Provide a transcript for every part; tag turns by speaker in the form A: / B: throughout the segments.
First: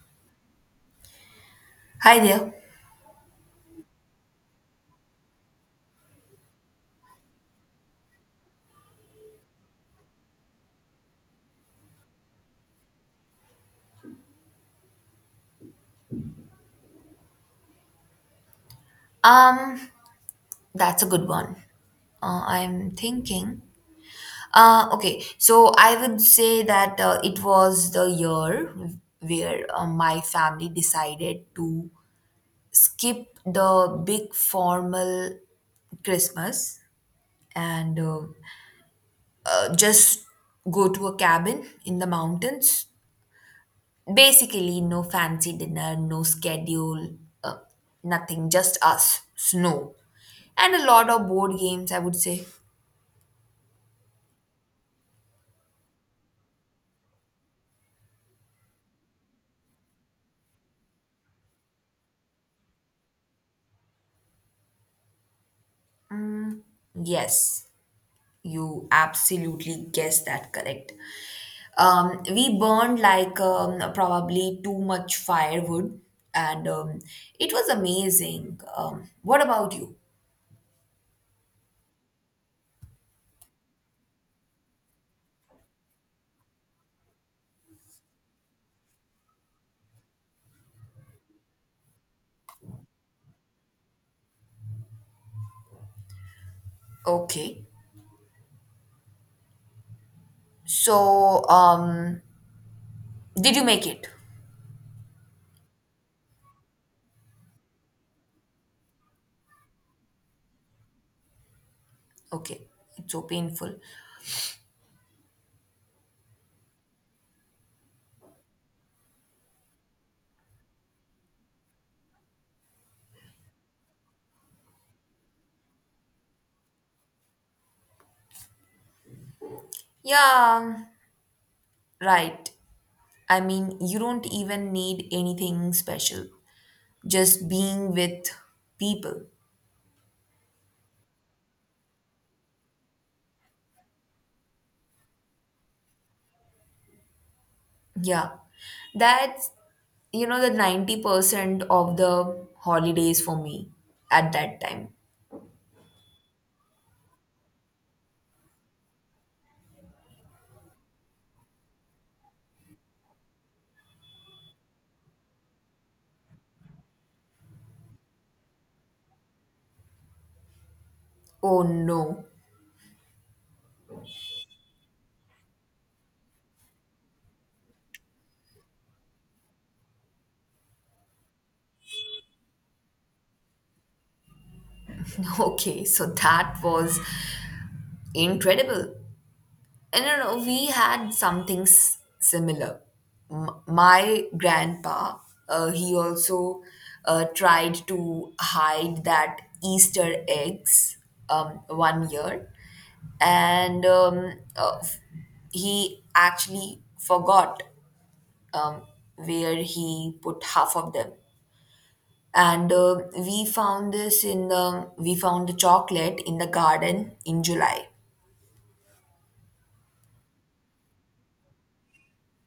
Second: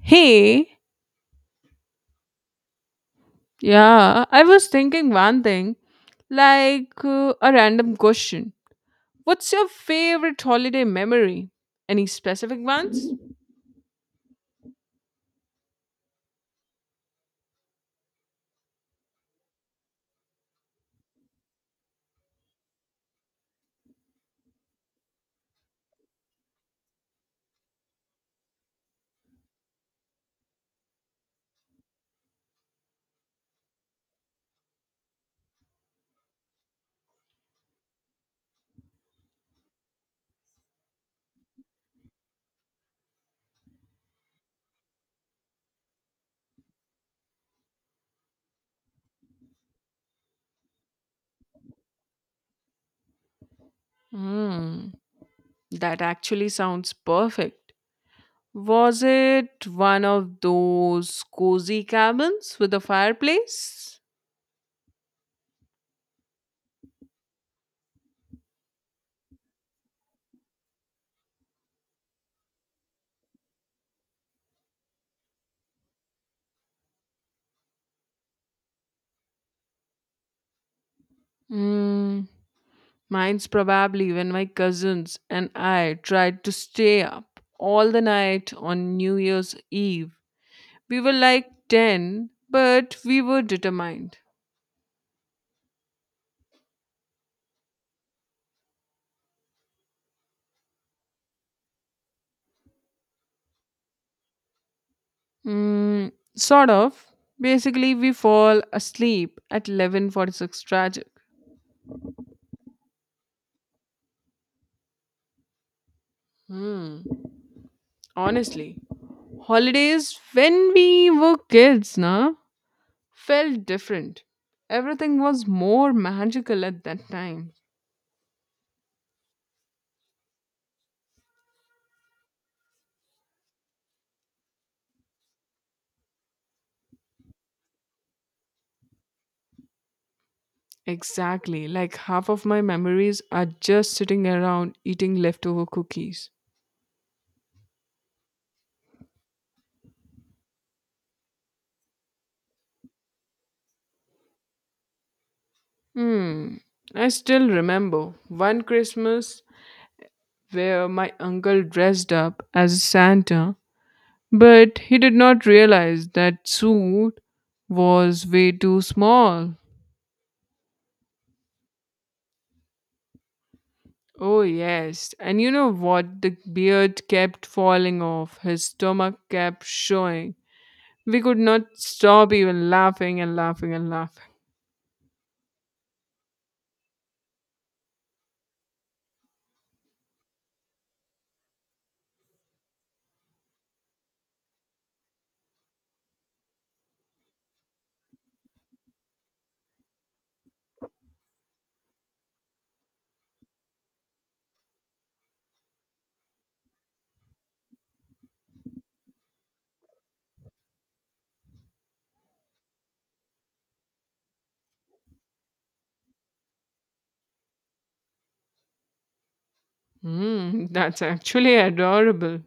A: Hey,
B: Hi there.
A: yeah, I was thinking one thing, like a random question. What's your favorite holiday memory? Any specific ones?
B: Um, that's a good one. I'm thinking. Okay, so I would say that it was the year where my family decided to skip the big formal Christmas and just go to a cabin in the mountains. Basically, no fancy dinner, no schedule, uh, nothing, just us, snow, and a lot of board games, I would say.
A: Hmm, that actually sounds perfect. Was it one of those cozy cabins with a fireplace?
B: Yes, you absolutely guessed that correct. We burned like probably too much firewood, and it was amazing. What about you?
A: Mm, mine's probably when my cousins and I tried to stay up all the night on New Year's Eve. We were like 10, but we were determined.
B: Okay, so did you make it?
A: Mm, sort of. Basically, we fall asleep at 11:46 tragic.
B: Okay, it's so painful.
A: Hmm. Honestly, holidays when we were kids, na? Felt different. Everything was more magical at that time.
B: Yeah, right. I mean, you don't even need anything special, just being with people.
A: Exactly, like half of my memories are just sitting around eating leftover cookies.
B: Yeah, that's the 90% of the holidays for me at that time.
A: Hmm, I still remember one Christmas where my uncle dressed up as Santa, but he did not realize that suit was way too small.
B: Oh no.
A: Oh, yes. And you know what? The beard kept falling off, his stomach kept showing. We could not stop even laughing and laughing and laughing.
B: Okay, so that was incredible. And you know, we had something similar. My grandpa, he also tried to hide that Easter eggs one year, and he actually forgot um, where he put half of them, and we found this in the we found the chocolate in the garden in July.
A: Mm, that's actually adorable.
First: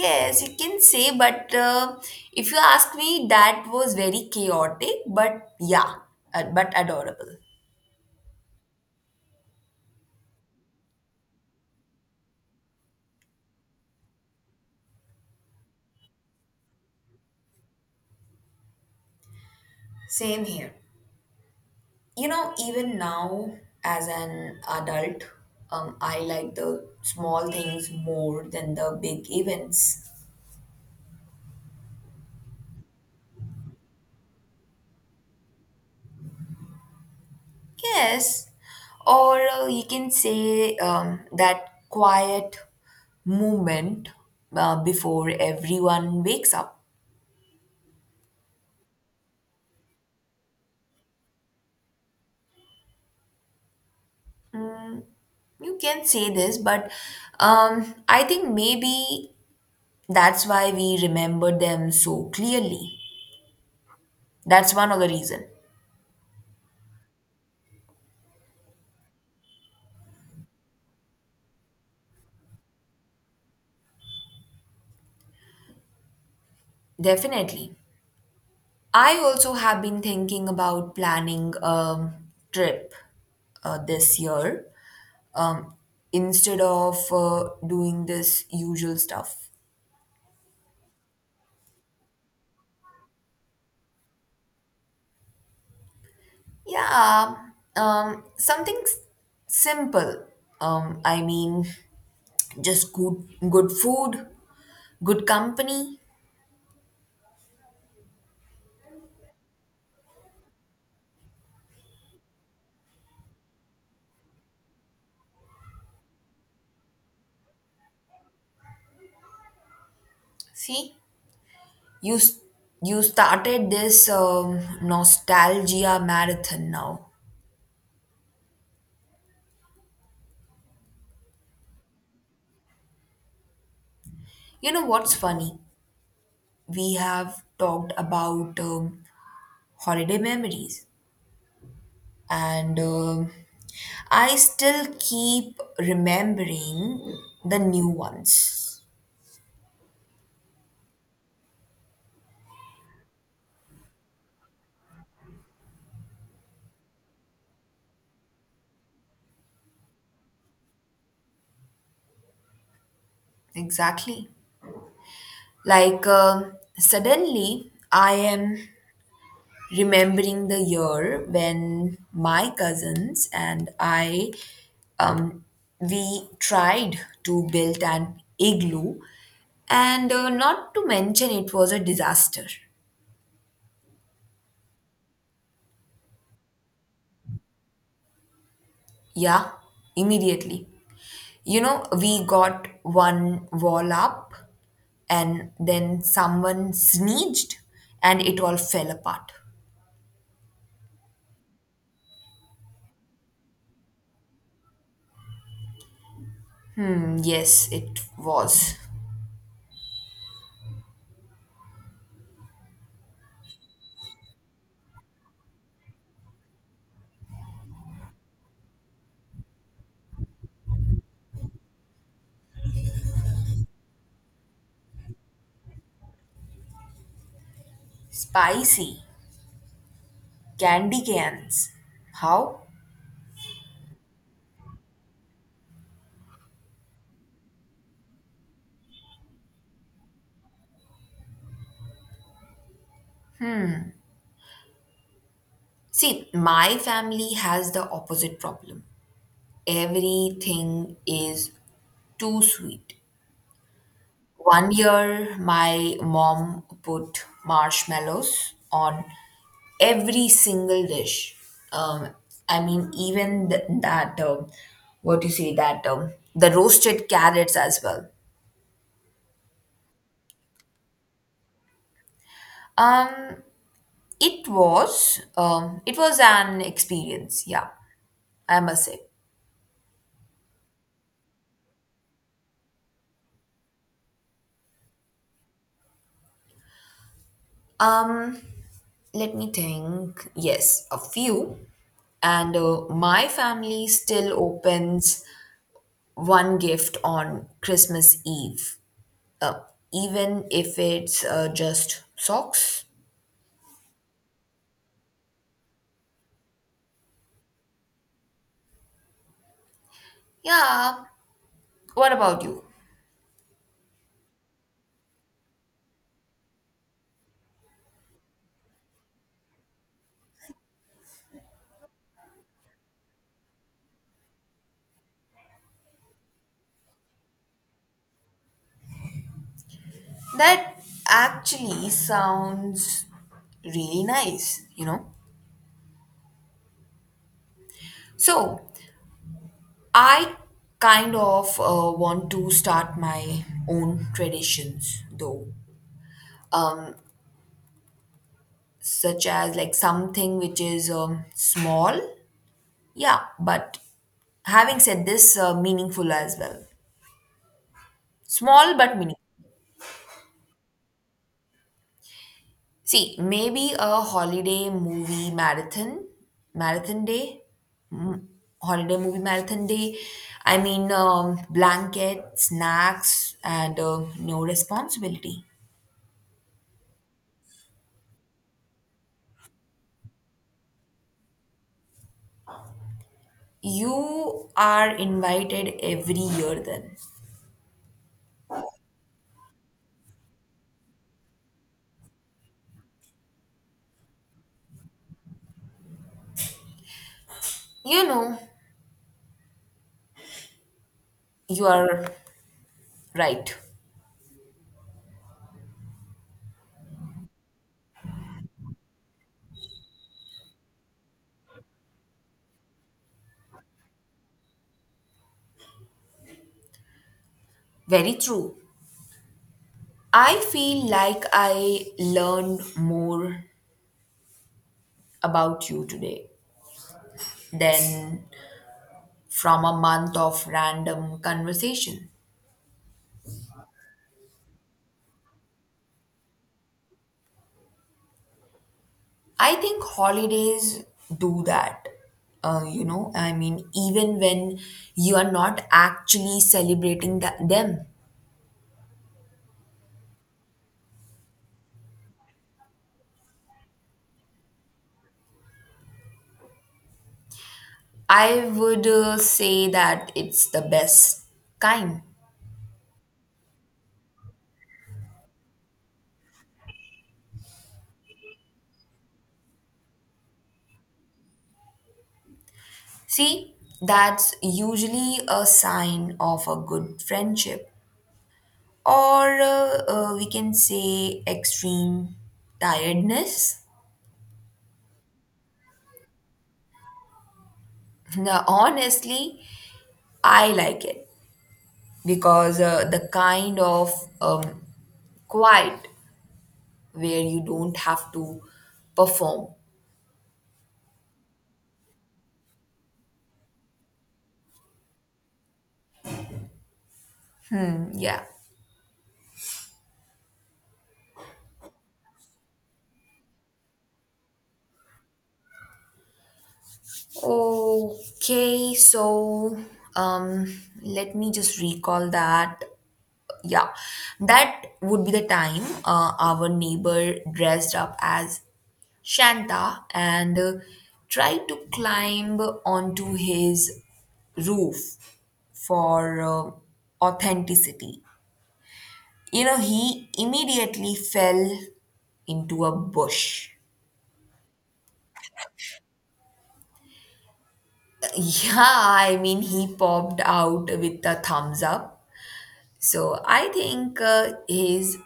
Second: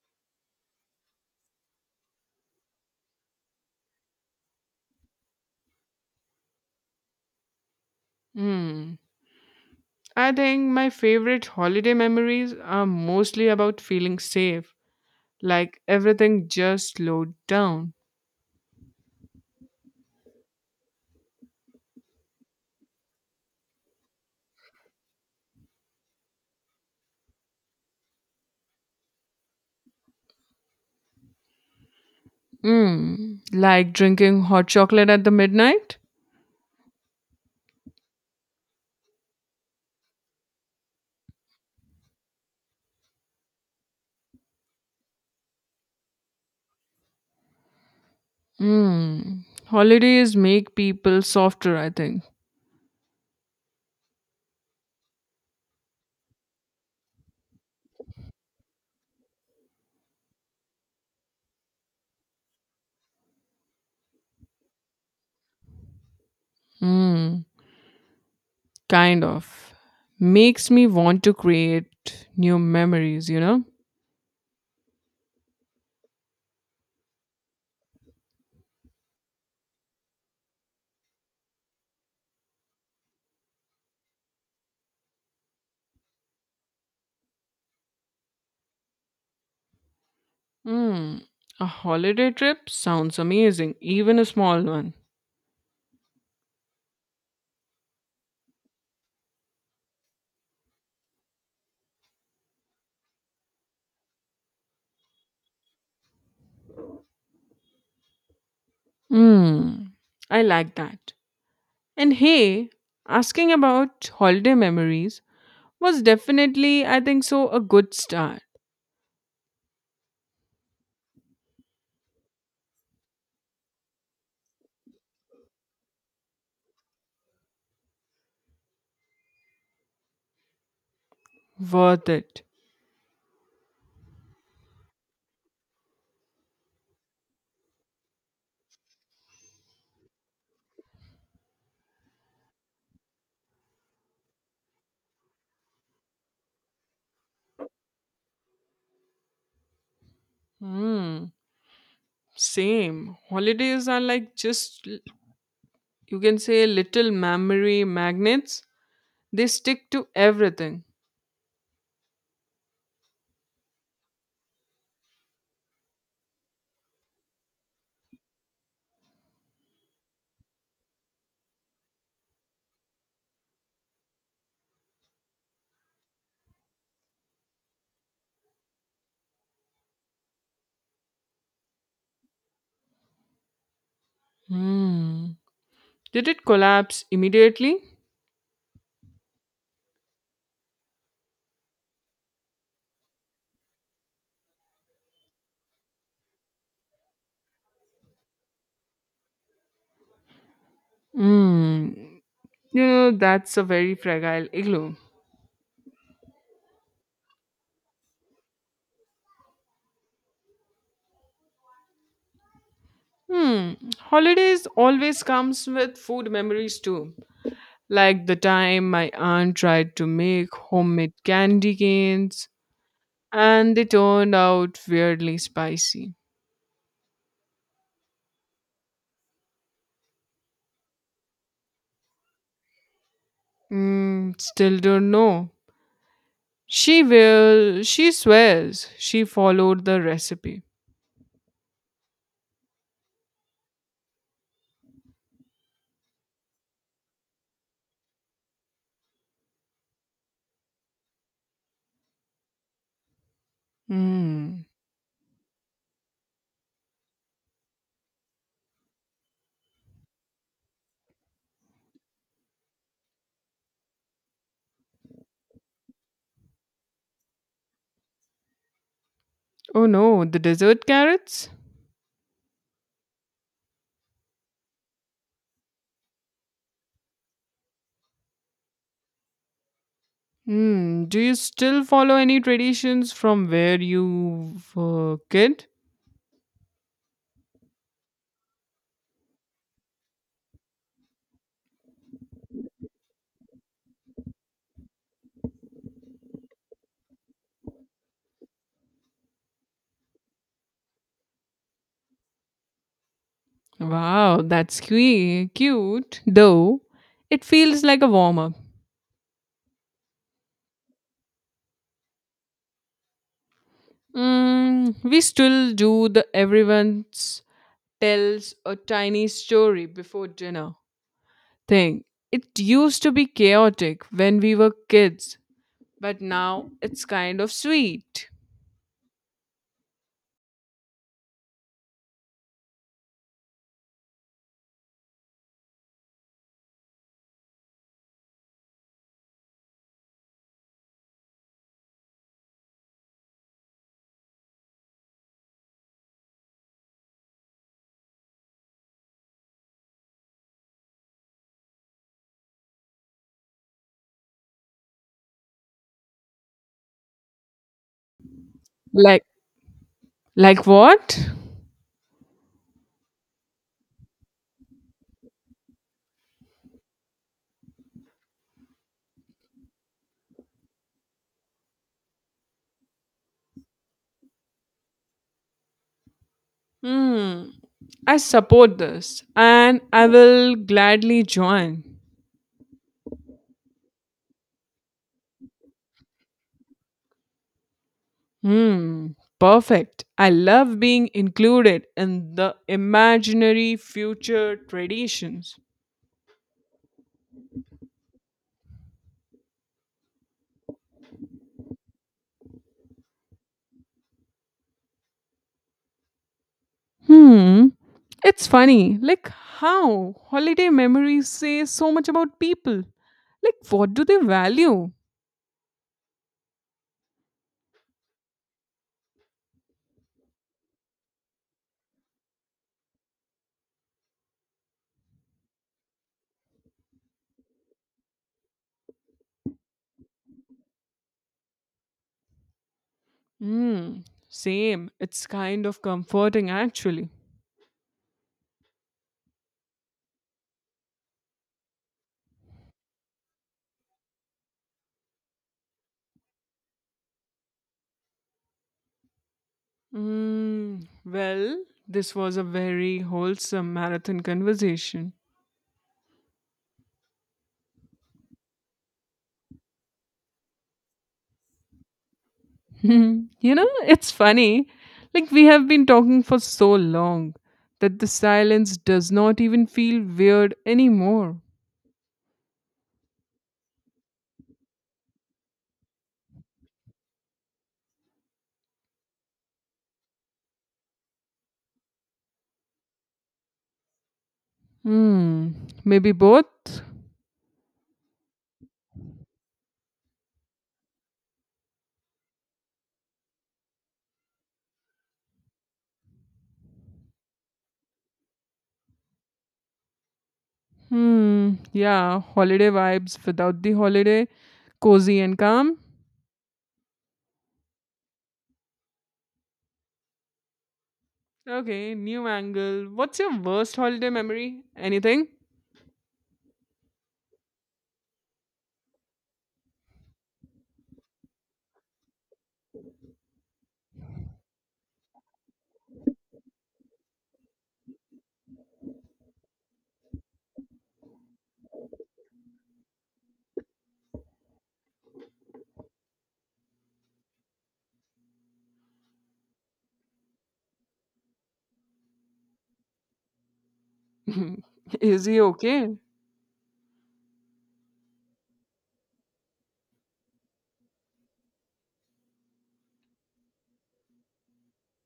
B: Yes, you can say, but if you ask me that was very chaotic, but yeah, but adorable.
A: Mm. I think my favorite holiday memories are mostly about feeling safe, like everything just slowed down.
B: Same here. You know, even now as an adult, I like the small things more than the big events.
A: Mm. Like drinking hot chocolate at the midnight.
B: Yes, or you can say that quiet moment before everyone wakes up.
A: Mm. Holidays make people softer, I think.
B: You can say this, but I think maybe that's why we remember them so clearly. That's one of the reason.
A: Mm. Kind of. Makes me want to create new memories, you know?
B: Definitely. I also have been thinking about planning a trip this year, um, instead of doing this usual stuff.
A: Hmm, a holiday trip sounds amazing, even a small one.
B: Yeah, something simple. I mean, just good, good food, good company.
A: Hmm, I like that. And hey, asking about holiday memories was definitely, I think so, a good start.
B: See, you s- you started this nostalgia marathon now.
A: Worth it.
B: You know what's funny? We have talked about holiday memories. And I still keep remembering the new ones.
A: Hmm, same. Holidays are like just, you can say, little memory magnets. They stick to everything.
B: Exactly. Like suddenly, I am remembering the year when my cousins and I um, we tried to build an igloo, and not to mention it was a disaster.
A: Hmm. Did it collapse immediately?
B: Yeah, immediately. You know, we got one wall up and then someone sneezed and it all fell apart.
A: Hmm. You know, that's a very fragile igloo.
B: Hmm, yes, it was.
A: Hmm. Holidays always comes with food memories too. Like the time my aunt tried to make homemade candy canes and they turned out weirdly spicy.
B: Spicy. Candy cans. How?
A: Mm, still don't know. She swears she followed the recipe.
B: See, my family has the opposite problem. Everything is too sweet.
A: Hmm.
B: One year, my mom put marshmallows on every single dish. Um, I mean, even that, what do you say, that the roasted carrots as well.
A: Oh no, the dessert carrots?
B: Um, it was, it was an experience. Yeah, I must say.
A: Hmm. Do you still follow any traditions from where you were kid?
B: Um, Let me think. Yes, a few. And my family still opens one gift on Christmas Eve, uh, even if it's just socks.
A: Wow, that's cute, cute though. It feels like a warm up.
B: Yeah, what about you?
A: Mm, we still do the everyone tells a tiny story before dinner thing. It used to be chaotic when we were kids, but now it's kind of sweet.
B: That actually sounds really nice, you know? So, I kind of want to start my own traditions though, such as like something which is small, yeah, but having said this, meaningful as well. Small but meaningful.
A: Like, like what?
B: See, maybe a holiday movie marathon day, Mm, holiday movie marathon day. I mean, blanket, snacks, and no responsibility.
A: Hmm, I support this and I will gladly join.
B: You are invited every year then.
A: Hmm, perfect. I love being included in the imaginary future traditions.
B: You know, you are right.
A: Hmm, it's funny, like how holiday memories say so much about people. Like, what do they value?
B: Very true. I feel like I learned more about you today than from a month of random conversation.
A: Hmm, same. It's kind of comforting, actually.
B: I think holidays do that. You know, I mean, even when you are not actually celebrating that them,
A: Hmm, well, this was a very wholesome marathon conversation.
B: I would say that it's the best kind.
A: Hmm, you know, it's funny. Like, we have been talking for so long that the silence does not even feel weird anymore.
B: See, that's usually a sign of a good friendship, or we can say extreme tiredness.
A: Hmm. Maybe both?
B: Now, honestly, I like it because the kind of um, quiet where you don't have to perform.
A: Hmm. Yeah, holiday vibes without the holiday, cozy and calm.
B: Yeah.
A: Okay, new angle. What's your worst holiday memory? Anything?
B: Okay, so let me just recall that. Yeah, that would be the time our neighbor dressed up as Shanta and tried to climb onto his roof for authenticity. You know, he immediately fell into a bush.
A: Is he okay?
B: Yeah, I mean, he popped out with a thumbs up. So I think his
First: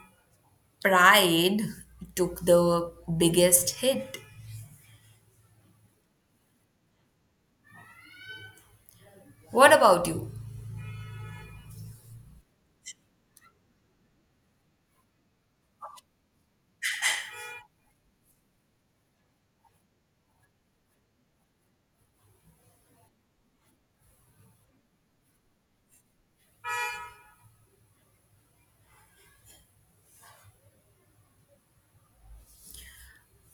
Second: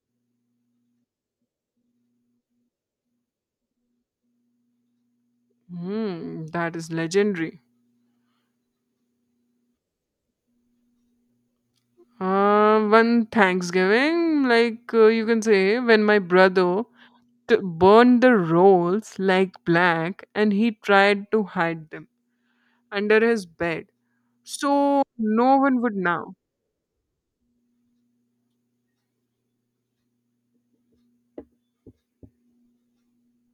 B: pride took the biggest hit.
A: Hmm. That is legendary.
B: What about you?
A: One Thanksgiving, like you can say, when my brother burned the rolls like black and he tried to hide them under his bed. So no one would know.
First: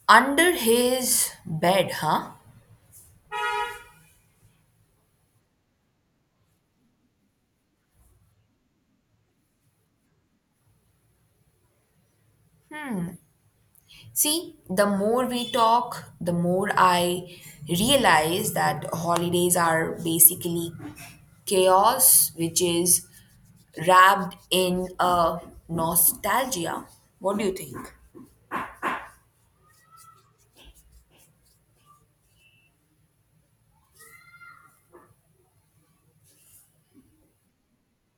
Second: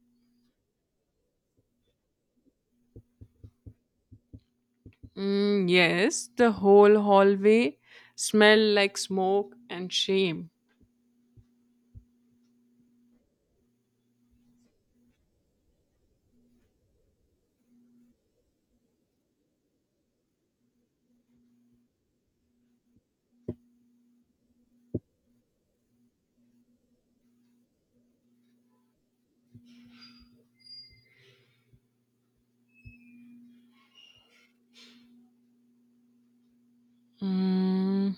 B: Under his bed, huh?
A: Mm, yes, the whole hallway smelled like smoke and shame.
B: See, the more we talk, the more I realize that holidays are basically chaos, which is wrapped in a nostalgia. What do you think?
A: Mm,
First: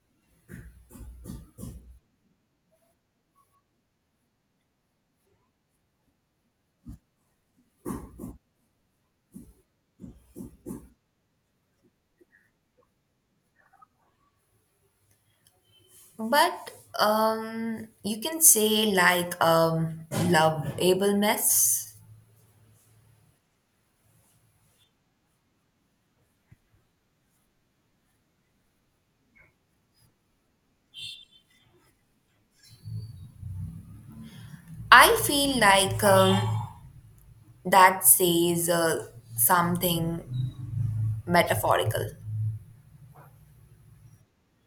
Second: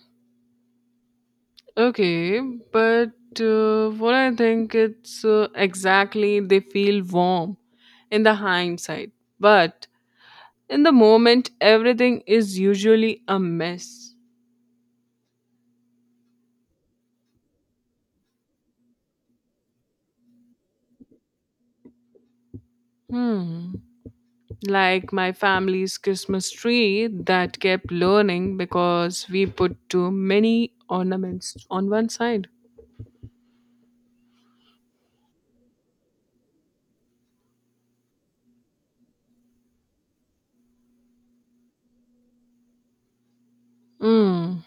A: okay, but what I think it's exactly they feel warm in the hindsight, but in the moment, everything is usually a mess.
B: But you can say like loveableness.
A: Hmm. Like my family's Christmas tree that kept learning because we put too many ornaments on one side.
B: I feel like that says something metaphorical.
A: Hmm.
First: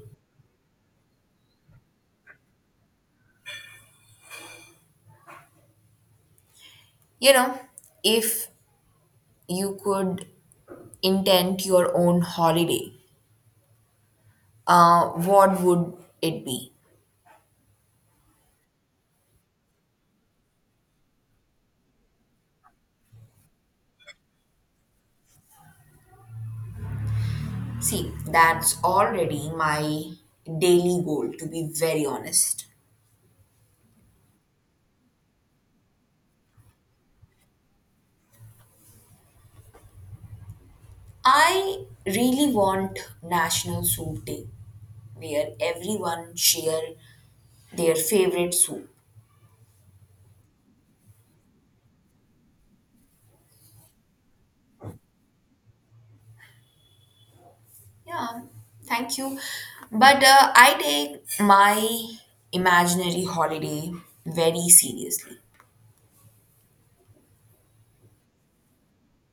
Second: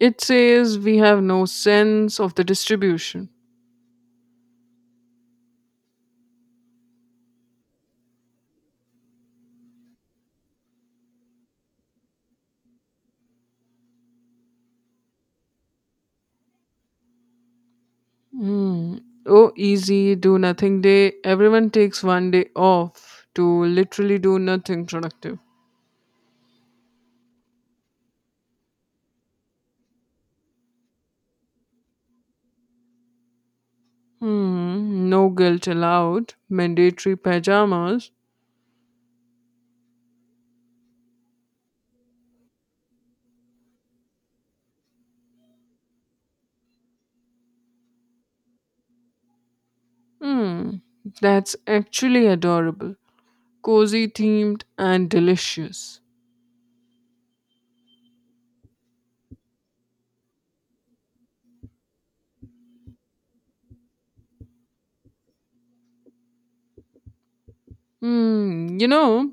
A: It says we have no sense of the distribution.
B: You know, if you could intend your own holiday, what would it be?
A: Hmm. Oh, easy, do nothing day. Everyone takes one day off to literally do nothing productive.
B: See, that's already my daily goal, to be very honest.
A: Hmm. No guilt allowed. Mandatory pajamas.
B: I really want National Soup Day where everyone share their favorite soup.
A: Hmm, that's actually adorable. Cozy themed and delicious.
B: Yeah, thank you. But I take my imaginary holiday very seriously.
A: Hmm, you know,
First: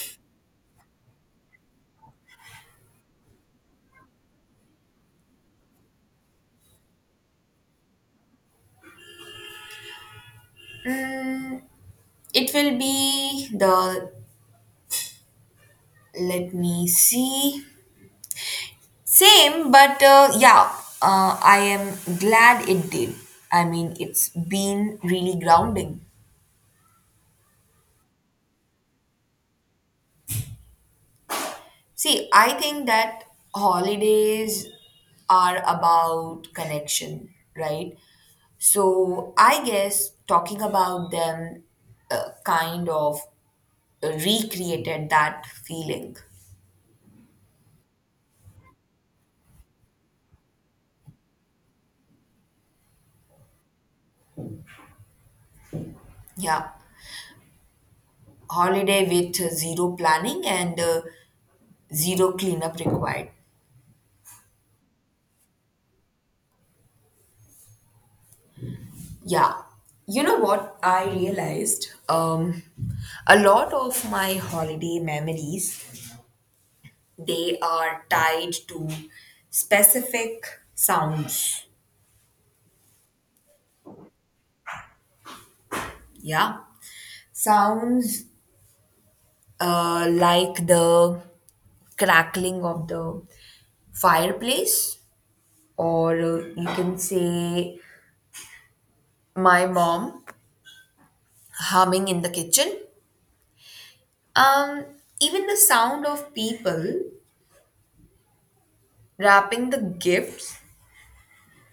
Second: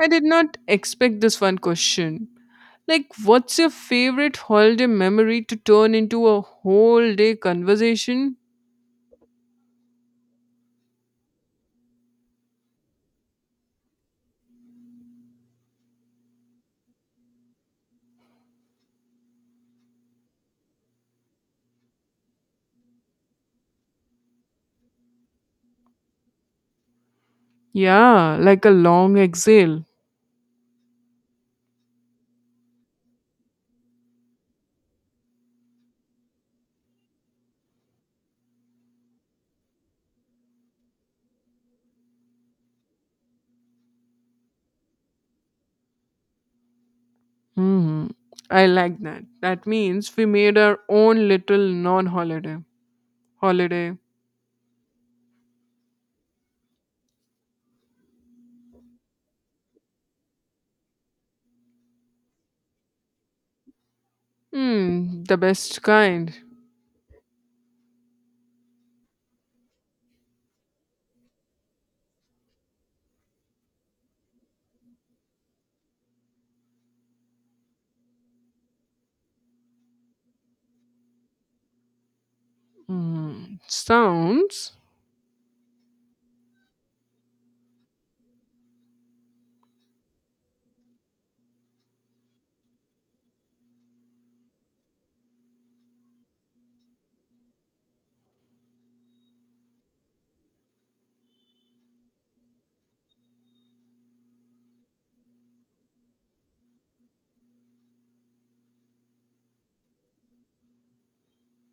A: I did not expect this one question. Like, what's your favorite holiday memory to turn into a whole day conversation?
B: It will be the, let me see, same, but yeah, I am glad it did. I mean it's been really grounding.
A: Yeah, like a long exhale.
B: See, I think that holidays are about connection, right? So I guess talking about them kind of recreated that feeling.
A: Hmm, I like that. That means we made our own little non holiday. Holiday.
B: Yeah. Holiday with zero planning and zero cleanup required.
A: Hmm, the best kind.
B: Yeah. You know what I realized? A lot of my holiday memories they are tied to specific sounds.
A: Hmm, sounds.
B: Yeah. Sounds like the crackling of the fireplace, or you can say my mom humming in the kitchen. Um, Even the sound of people wrapping the gifts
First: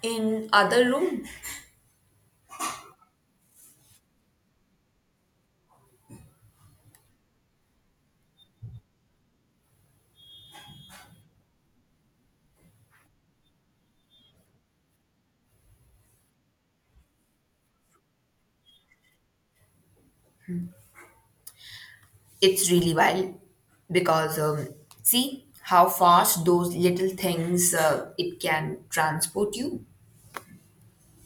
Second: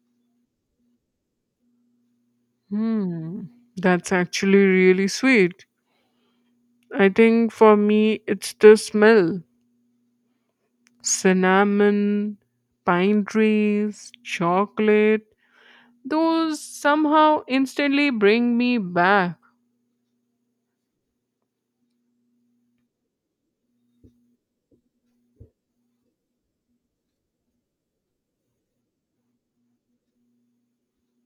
B: in other room.
A: Hmm, that's actually really sweet. I think for me, it's the smell cinnamon, pine trees, chocolate. Those somehow instantly bring me back.
B: It's really wild because see how fast those little things it can transport you.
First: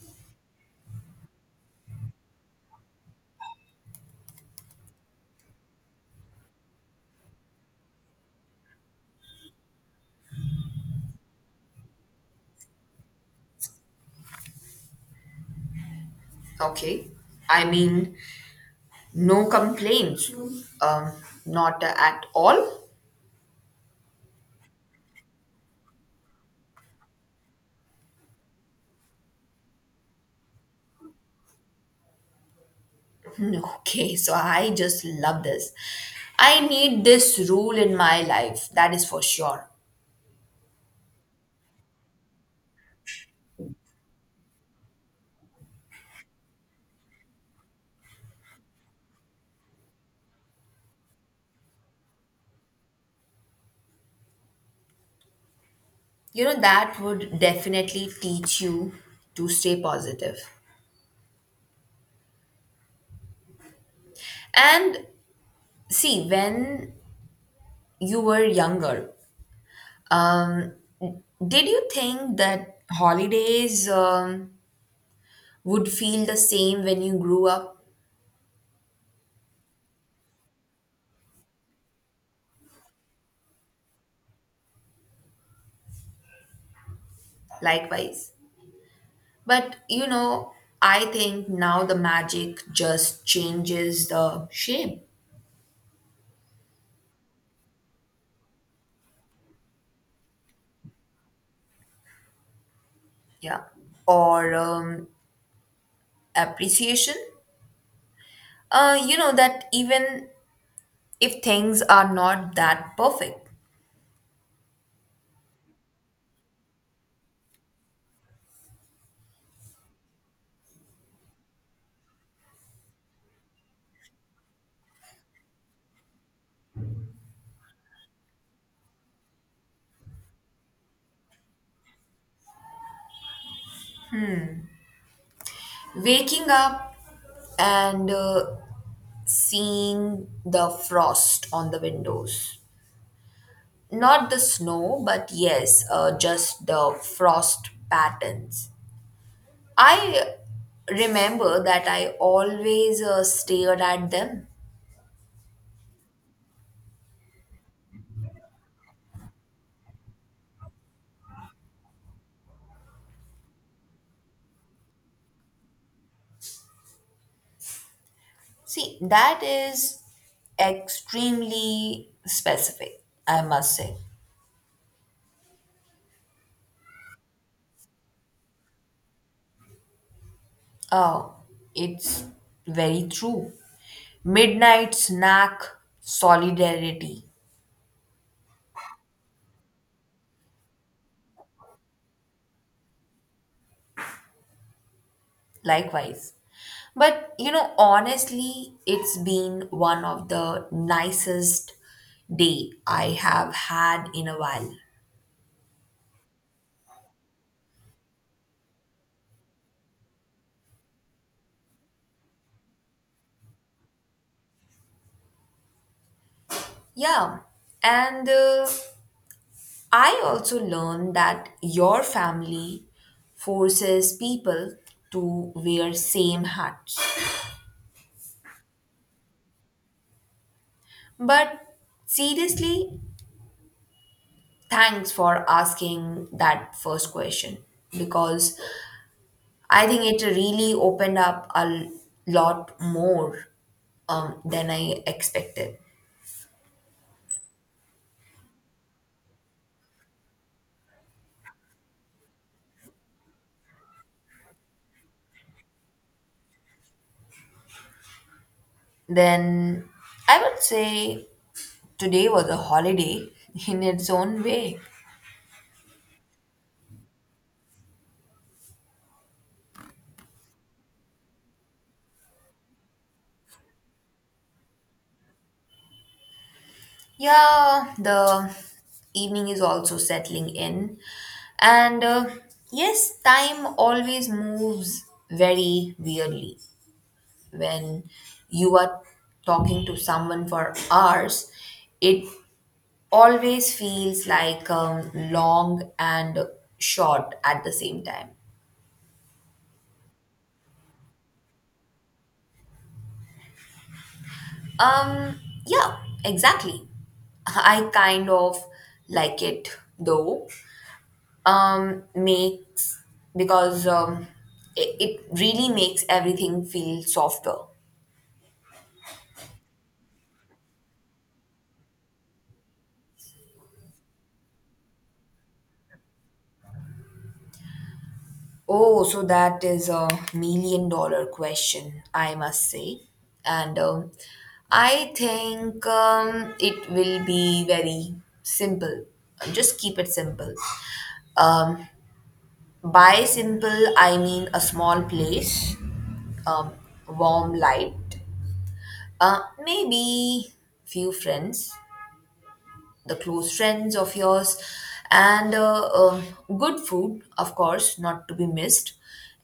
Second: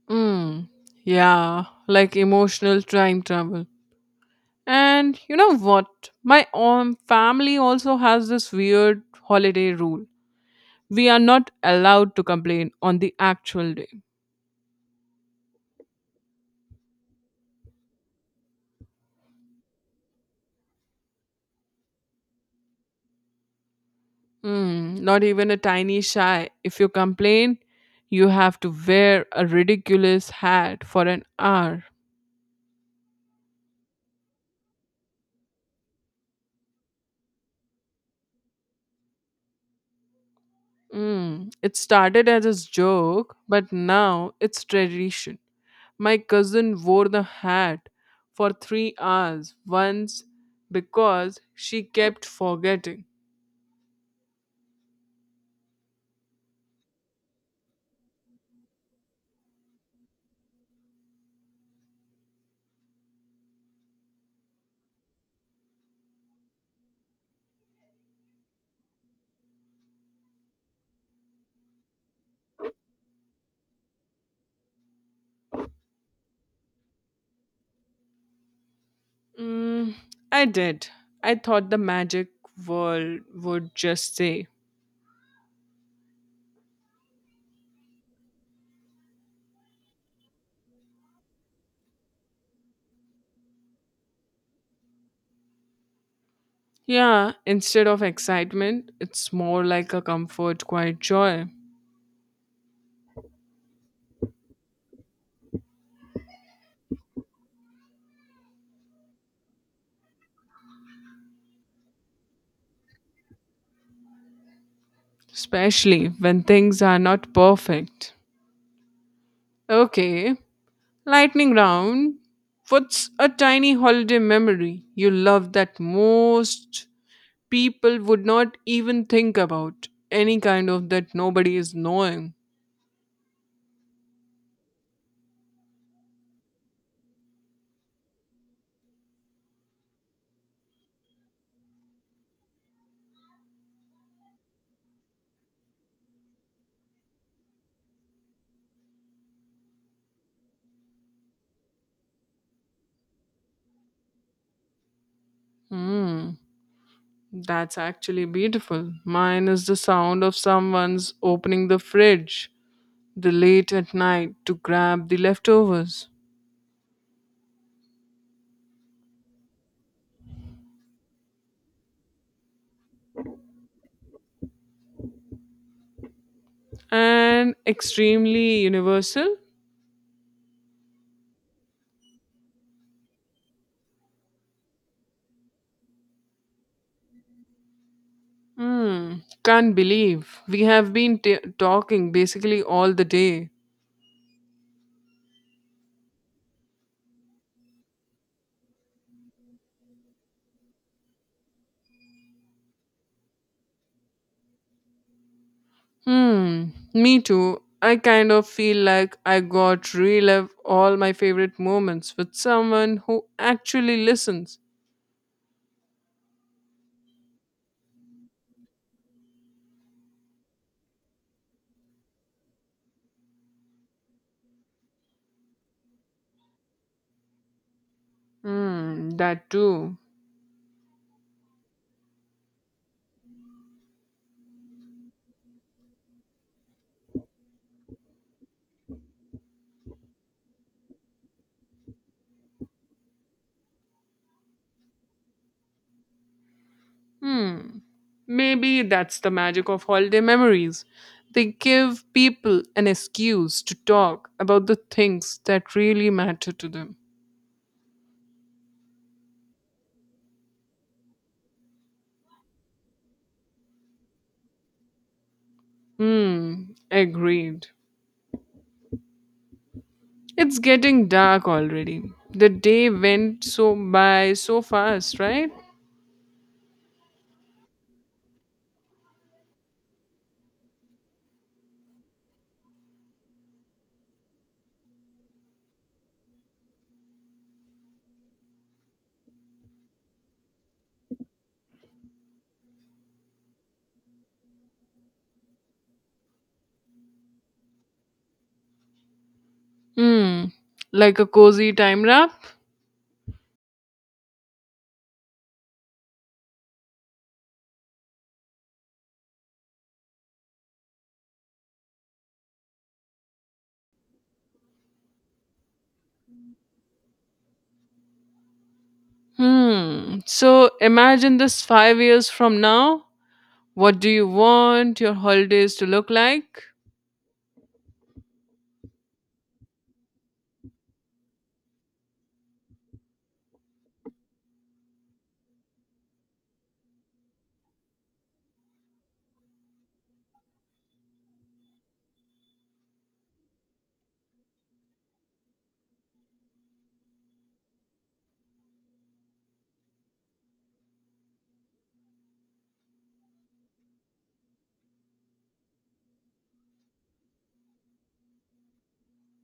A: Mm, yeah, like emotional time travel. And you know what? My own family also has this weird holiday rule. We are not allowed to complain on the actual day.
B: Okay, I mean no complaints, um, not at all.
A: Mm, not even a tiny shy. If you complain, you have to wear a ridiculous hat for an hour.
B: Hmm, okay, so I just love this. I need this rule in my life. That is for sure.
A: Mm, it started as a joke, but now it's tradition. My cousin wore the hat for 3 hours once because she kept forgetting.
B: You know that would definitely teach you to stay positive. And see, when you were younger, um, did you think that holidays would feel the same when you grew up?
A: Mm, I did. I thought the magic world would just say.
B: Likewise. But you know, I think now the magic just changes the shape,
A: Yeah, instead of excitement, it's more like a comfort, quiet joy,
B: yeah, or appreciation. You know, that even if things are not that perfect,
A: especially when things are not perfect. Okay, lightning round. What's a tiny holiday memory you love that most people would not even think about? Any kind of that nobody is knowing.
B: waking up and seeing the frost on the windows. Not the snow, but yes, just the frost patterns. I remember that I always stared at them.
A: Hmm, that's actually beautiful. Mine is the sound of someone's opening the fridge the late at night to grab the leftovers.
B: See, that is extremely specific, I must say.
A: And extremely universal.
B: Oh, it's very true. Midnight snack solidarity,
A: Hmm, can't believe we have been talking basically all the day.
B: likewise. But you know, honestly, it's been one of the nicest day I have had in a while.
A: Hmm, me too. I kind of feel like I got relive all my favorite moments with someone who actually listens.
B: Yeah, and I also learned that your family forces people to wear same hats.
A: Hmm, that too.
B: But seriously, thanks for asking that first question because I think it really opened up a lot more than I expected.
A: Hmm, maybe that's the magic of holiday memories. They give people an excuse to talk about the things that really matter to them.
B: Then I would say today was a holiday in its own way.
A: Hmm, agreed. It's getting dark already. The day went so by so fast, right?
B: Yeah, the evening is also settling in. And yes, time always moves very weirdly. When you are talking to someone for hours, it always feels like long and short at the same time.
A: Hmm, like a cozy time wrap?
B: Um, yeah, exactly. I kind of like it though. Makes because it really makes everything feel softer.
A: Hmm, so imagine this 5 years from now. What do you want your holidays to look like?
B: Oh, so that is a million dollar question, I must say. And I think it will be very simple. Just keep it simple. Um, by simple, I mean a small place, um, warm light, maybe few friends, the close friends of yours, and good food, of course, not to be missed,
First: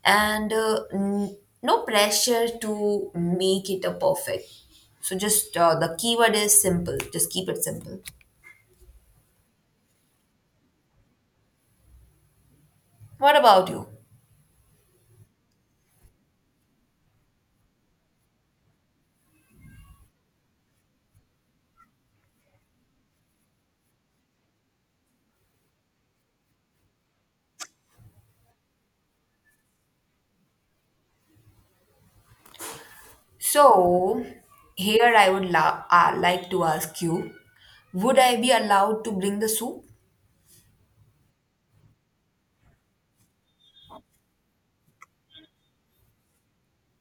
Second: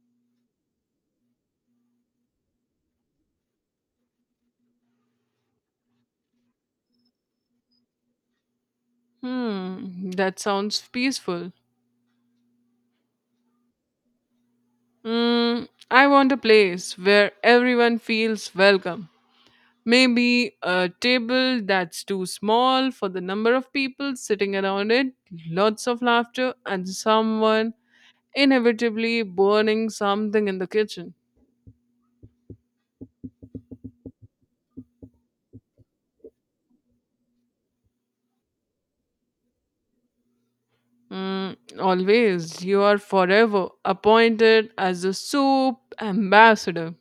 B: and no pressure to make it a perfect. So just the keyword is simple. Just keep it simple.
A: Hmm, that sounds peaceful.
B: What about you?
A: Mm, I want a place where everyone feels welcome. Maybe a table that's too small for the number of people sitting around it, lots of laughter, and someone inevitably burning something in the kitchen.
B: So here I would like to ask you, would I be allowed to bring the soup?
A: Mm, always, you are forever appointed as a soup ambassador.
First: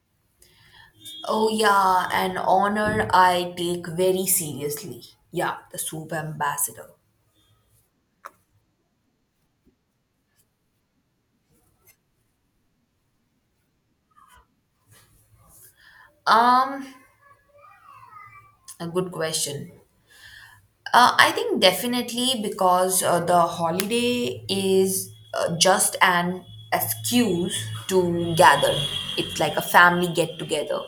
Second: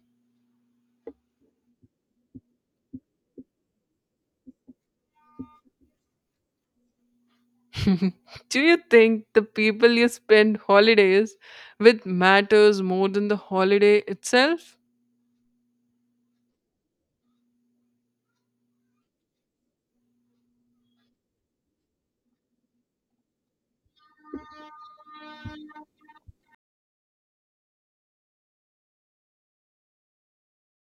B: Oh yeah, an honor I take very seriously. Yeah, the soup ambassador.
A: Do you think the people you spend holidays with matters more than the holiday itself?
B: Um, A good question. I think definitely because the holiday is just an excuse to gather. It's like a family get together.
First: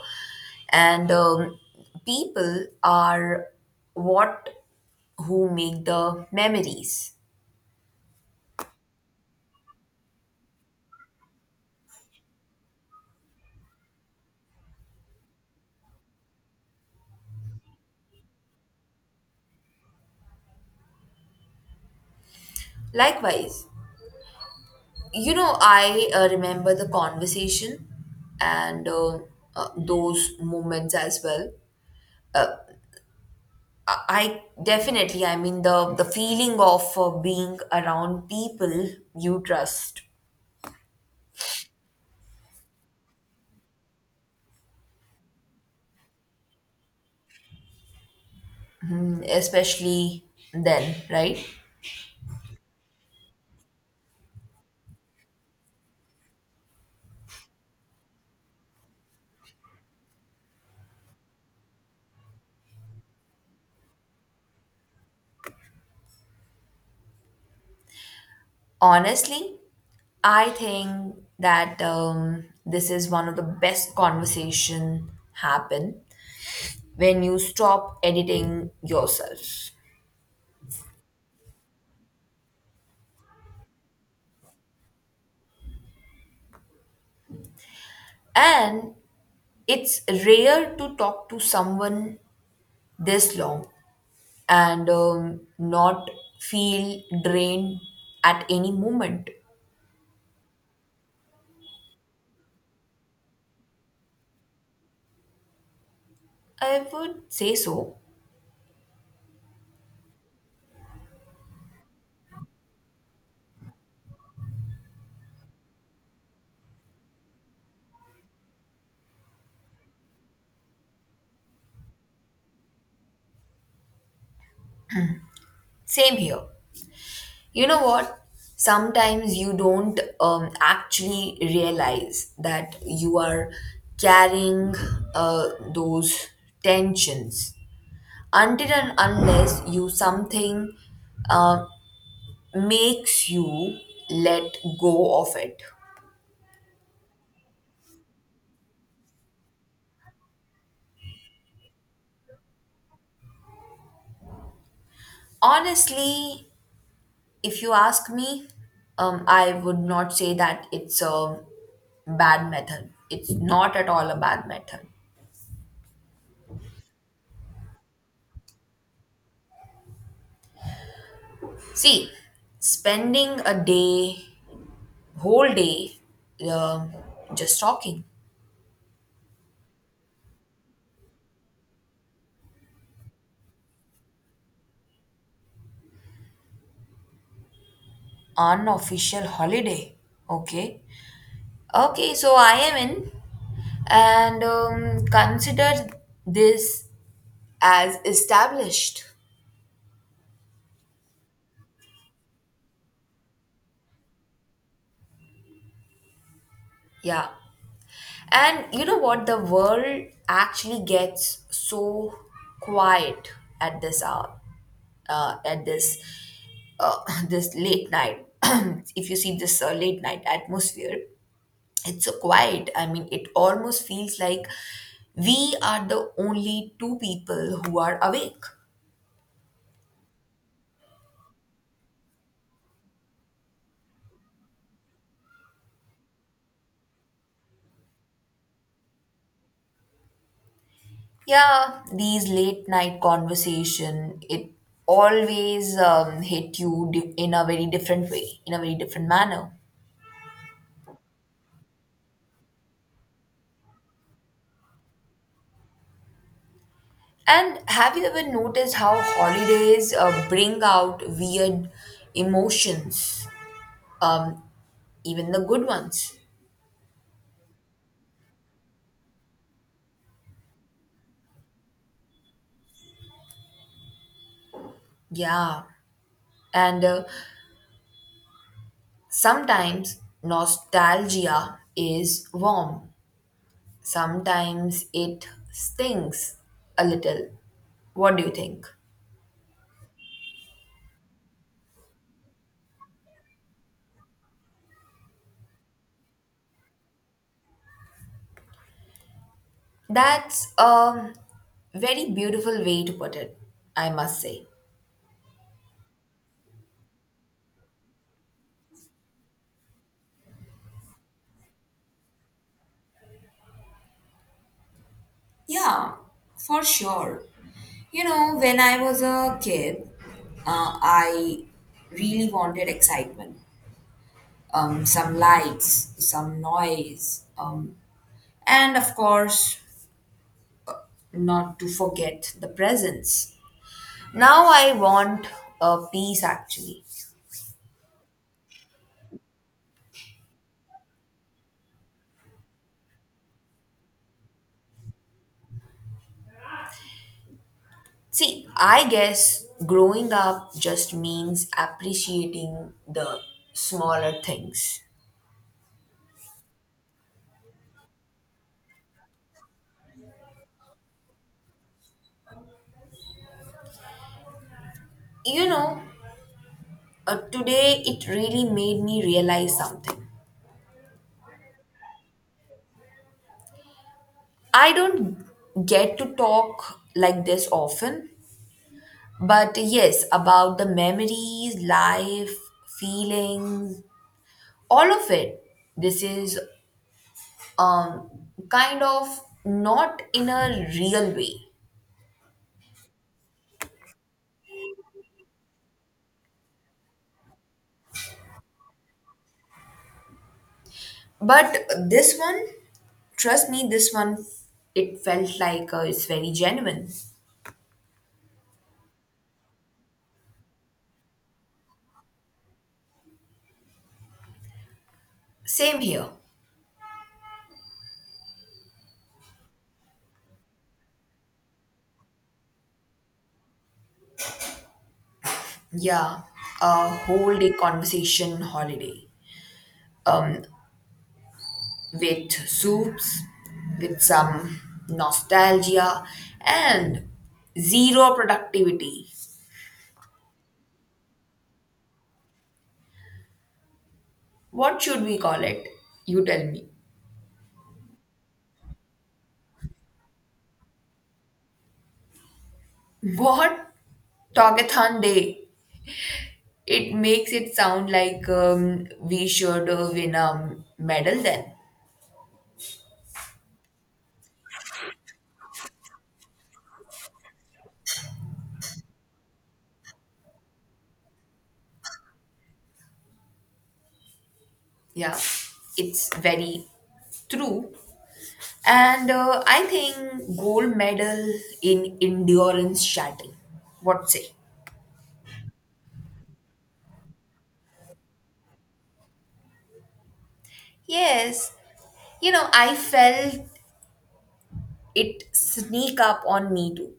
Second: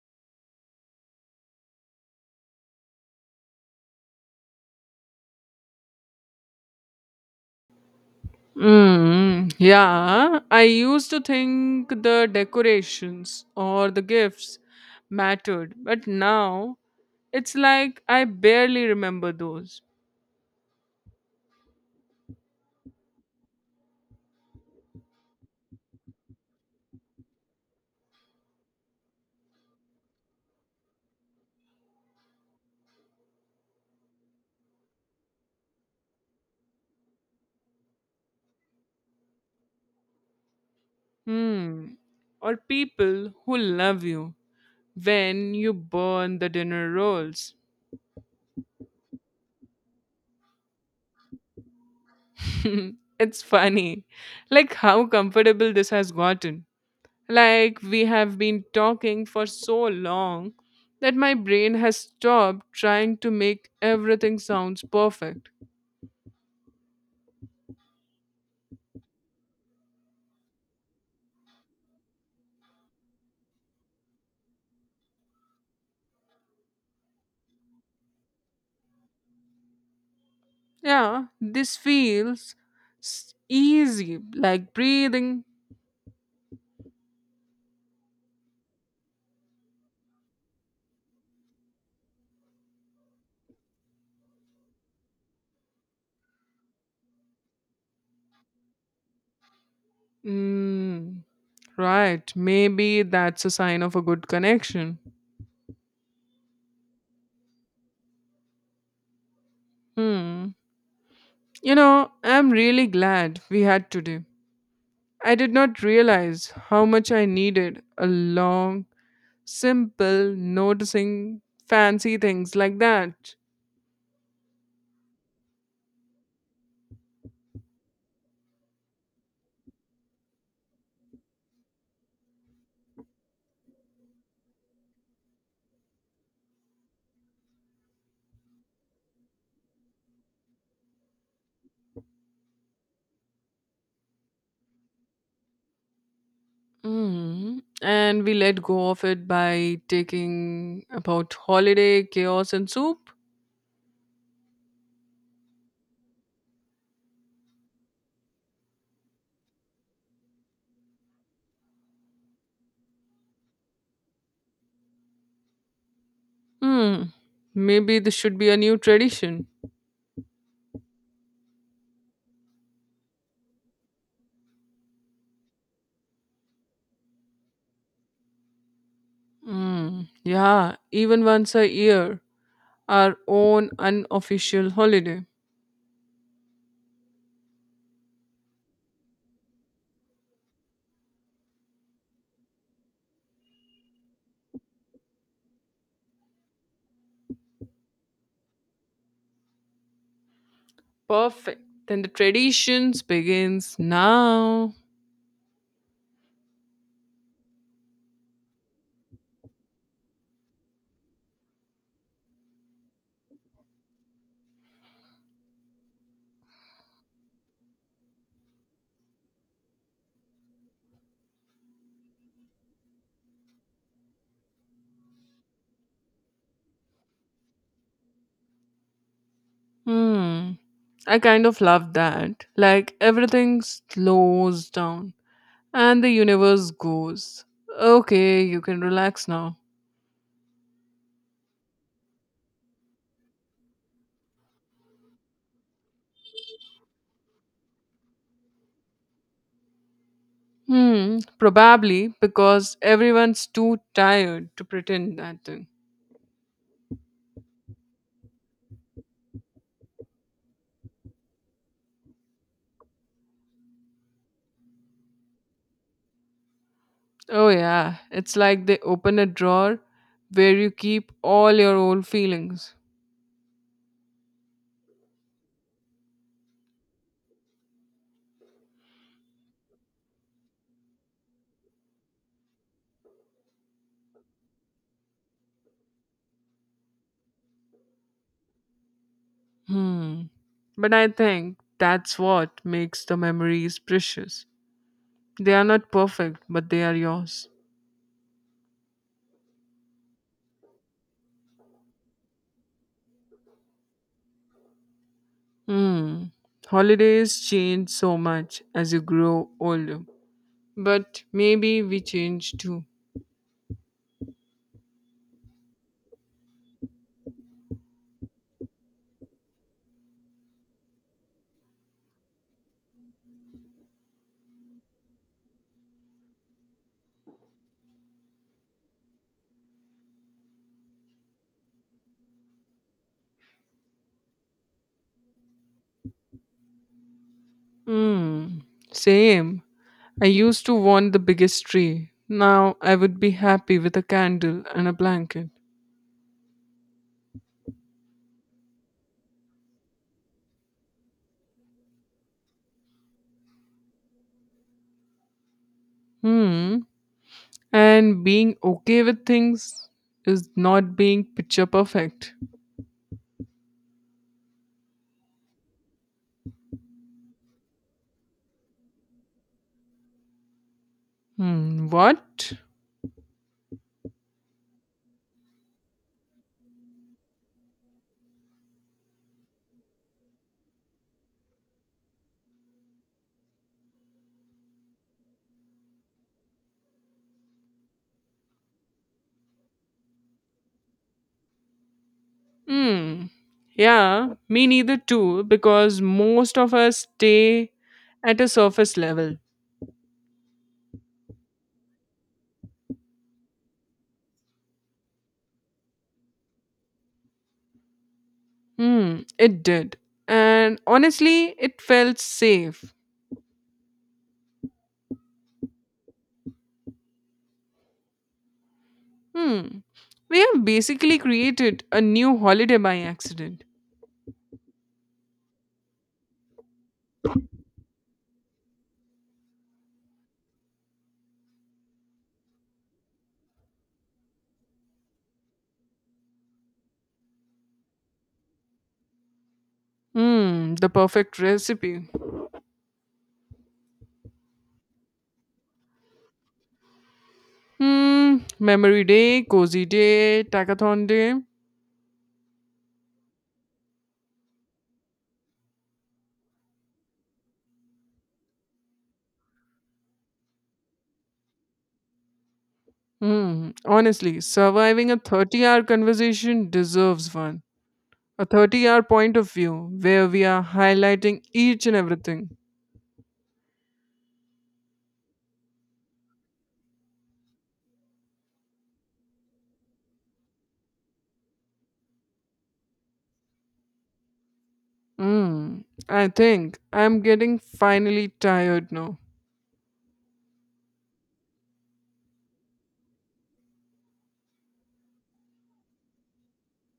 B: And people are what who make the memories.
A: Mm, yeah, I used to think the decorations or the gifts mattered, but now it's like I barely remember those.
B: Likewise, you know, I remember the conversation and those moments as well. I definitely, I mean, the feeling of being around people you trust,
A: Hmm. Or people who love you when you burn the dinner rolls.
B: especially then, right?
A: It's funny, like how comfortable this has gotten. Like we have been talking for so long that my brain has stopped trying to make everything sounds perfect.
B: Honestly, I think that this is one of the best conversation happen when you stop editing yourself.
A: Yeah, this feels easy, like breathing.
B: And it's rare to talk to someone this long and not feel drained at any moment.
A: Mm, right, maybe that's a sign of a good connection.
B: I would say so.
A: Hmm. You know, I'm really glad we had today. I did not realize how much I needed a long simple, noticing fancy things like that.
B: Same here. You know what? Sometimes you don't actually realize that you are carrying those tensions until and unless you something uh, makes you let go of it.
A: Hmm. And we let go of it by taking about holiday, chaos, and soup.
B: Honestly, if you ask me, I would not say that it's a bad method. It's not at all a bad method.
A: Hmm. Maybe this should be a new tradition.
B: See, spending a day, whole day, um, just talking.
A: Mm. Yeah, even once a year, our own unofficial holiday.
B: Unofficial holiday. Okay. Okay, so I am in. And consider this as established.
A: Perfect. Then the traditions begins now.
B: Yeah. And you know what? The world actually gets so quiet at this hour, at this uh, this late night, if you see this late night atmosphere, it's so quiet. I mean, it almost feels like we are the only two people who are awake.
A: Hmm. I kind of love that. Like everything slows down. And the universe goes, okay, you can relax now.
B: Yeah, these late night conversation it always hit you in a very different way, in a very different manner.
A: Hmm, probably because everyone's too tired to pretend that thing.
B: And have you ever noticed how holidays bring out weird emotions, um, even the good ones?
A: Oh, yeah, it's like they open a drawer where you keep all your old feelings.
B: Yeah, and sometimes nostalgia is warm. Sometimes it stings a little. What do you think?
A: Hmm. But I think that's what makes the memories precious. They are not perfect, but they are yours.
B: That's a very beautiful way to put it, I must say.
A: Hmm. Holidays change so much as you grow older. But maybe we change too.
B: Yeah, for sure. You know, when I was a kid, I really wanted excitement, some lights, some noise, and of course, not to forget the presents. Now I want a peace actually.
A: Mm, same. I used to want the biggest tree. Now I would be happy with a candle and a blanket.
B: See, I guess growing up just means appreciating the smaller things.
A: Hmm. And being okay with things is not being picture perfect.
B: You know, today it really made me realize something.
A: Hmm. What?
B: I don't get to talk like this often, but yes, about the memories, life, feelings, all of it. This is um, kind of not in a real way.
A: Hmm. Yeah, me neither too, because most of us stay at a surface level.
B: But this one, trust me, this one, it felt like it's very genuine.
A: Hmm. It did. And honestly, it felt safe.
B: Same here.
A: Hmm. We have basically created a new holiday by accident.
B: Yeah, a whole day conversation holiday. Um, with soups, with some nostalgia, and zero productivity.
A: Hmm. The perfect recipe.
B: What should we call it? You tell me.
A: Hmm. Memory day, cozy day, tackathon day.
B: What? Talkathon day. It makes it sound like we should win a medal then.
A: Hmm. Honestly, surviving a 30-hour conversation deserves one. A 30-hour point of view where we are highlighting each and everything.
B: Yeah, it's very true. And I think gold medal in endurance shuttle. What say?
A: Hmm. I think I'm getting finally tired now.
B: Yes, you know, I felt it sneak up on me too.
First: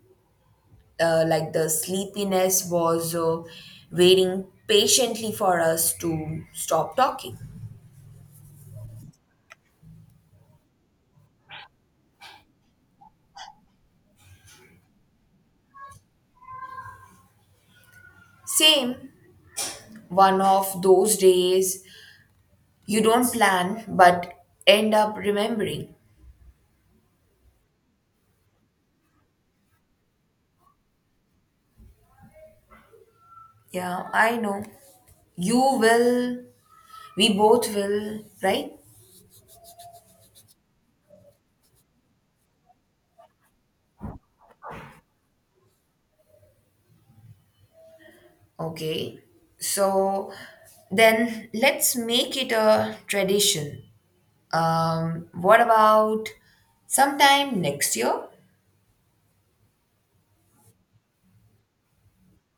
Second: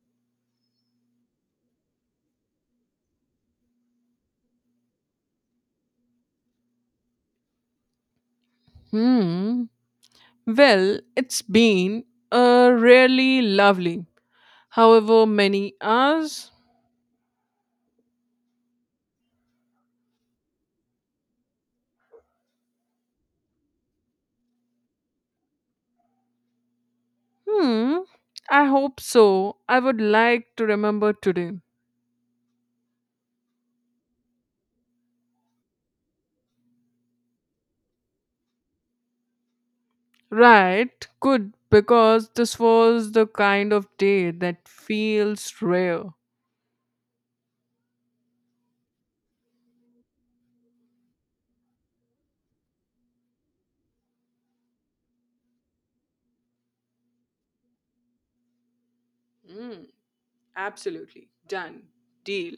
B: Like the sleepiness was waiting patiently for us to stop talking.
A: Hmm. Well, it's been a really lovely, however many hours.
B: Same, one of those days you don't plan but end up remembering.
A: Hmm. I hope so. I would like to remember today.
B: Yeah, I know. You will We both will, right?
A: Right. Good. Because this was the kind of day that feels rare.
B: Okay. So then let's make it a tradition. What about sometime next year?
A: Mm, absolutely. Done. Deal.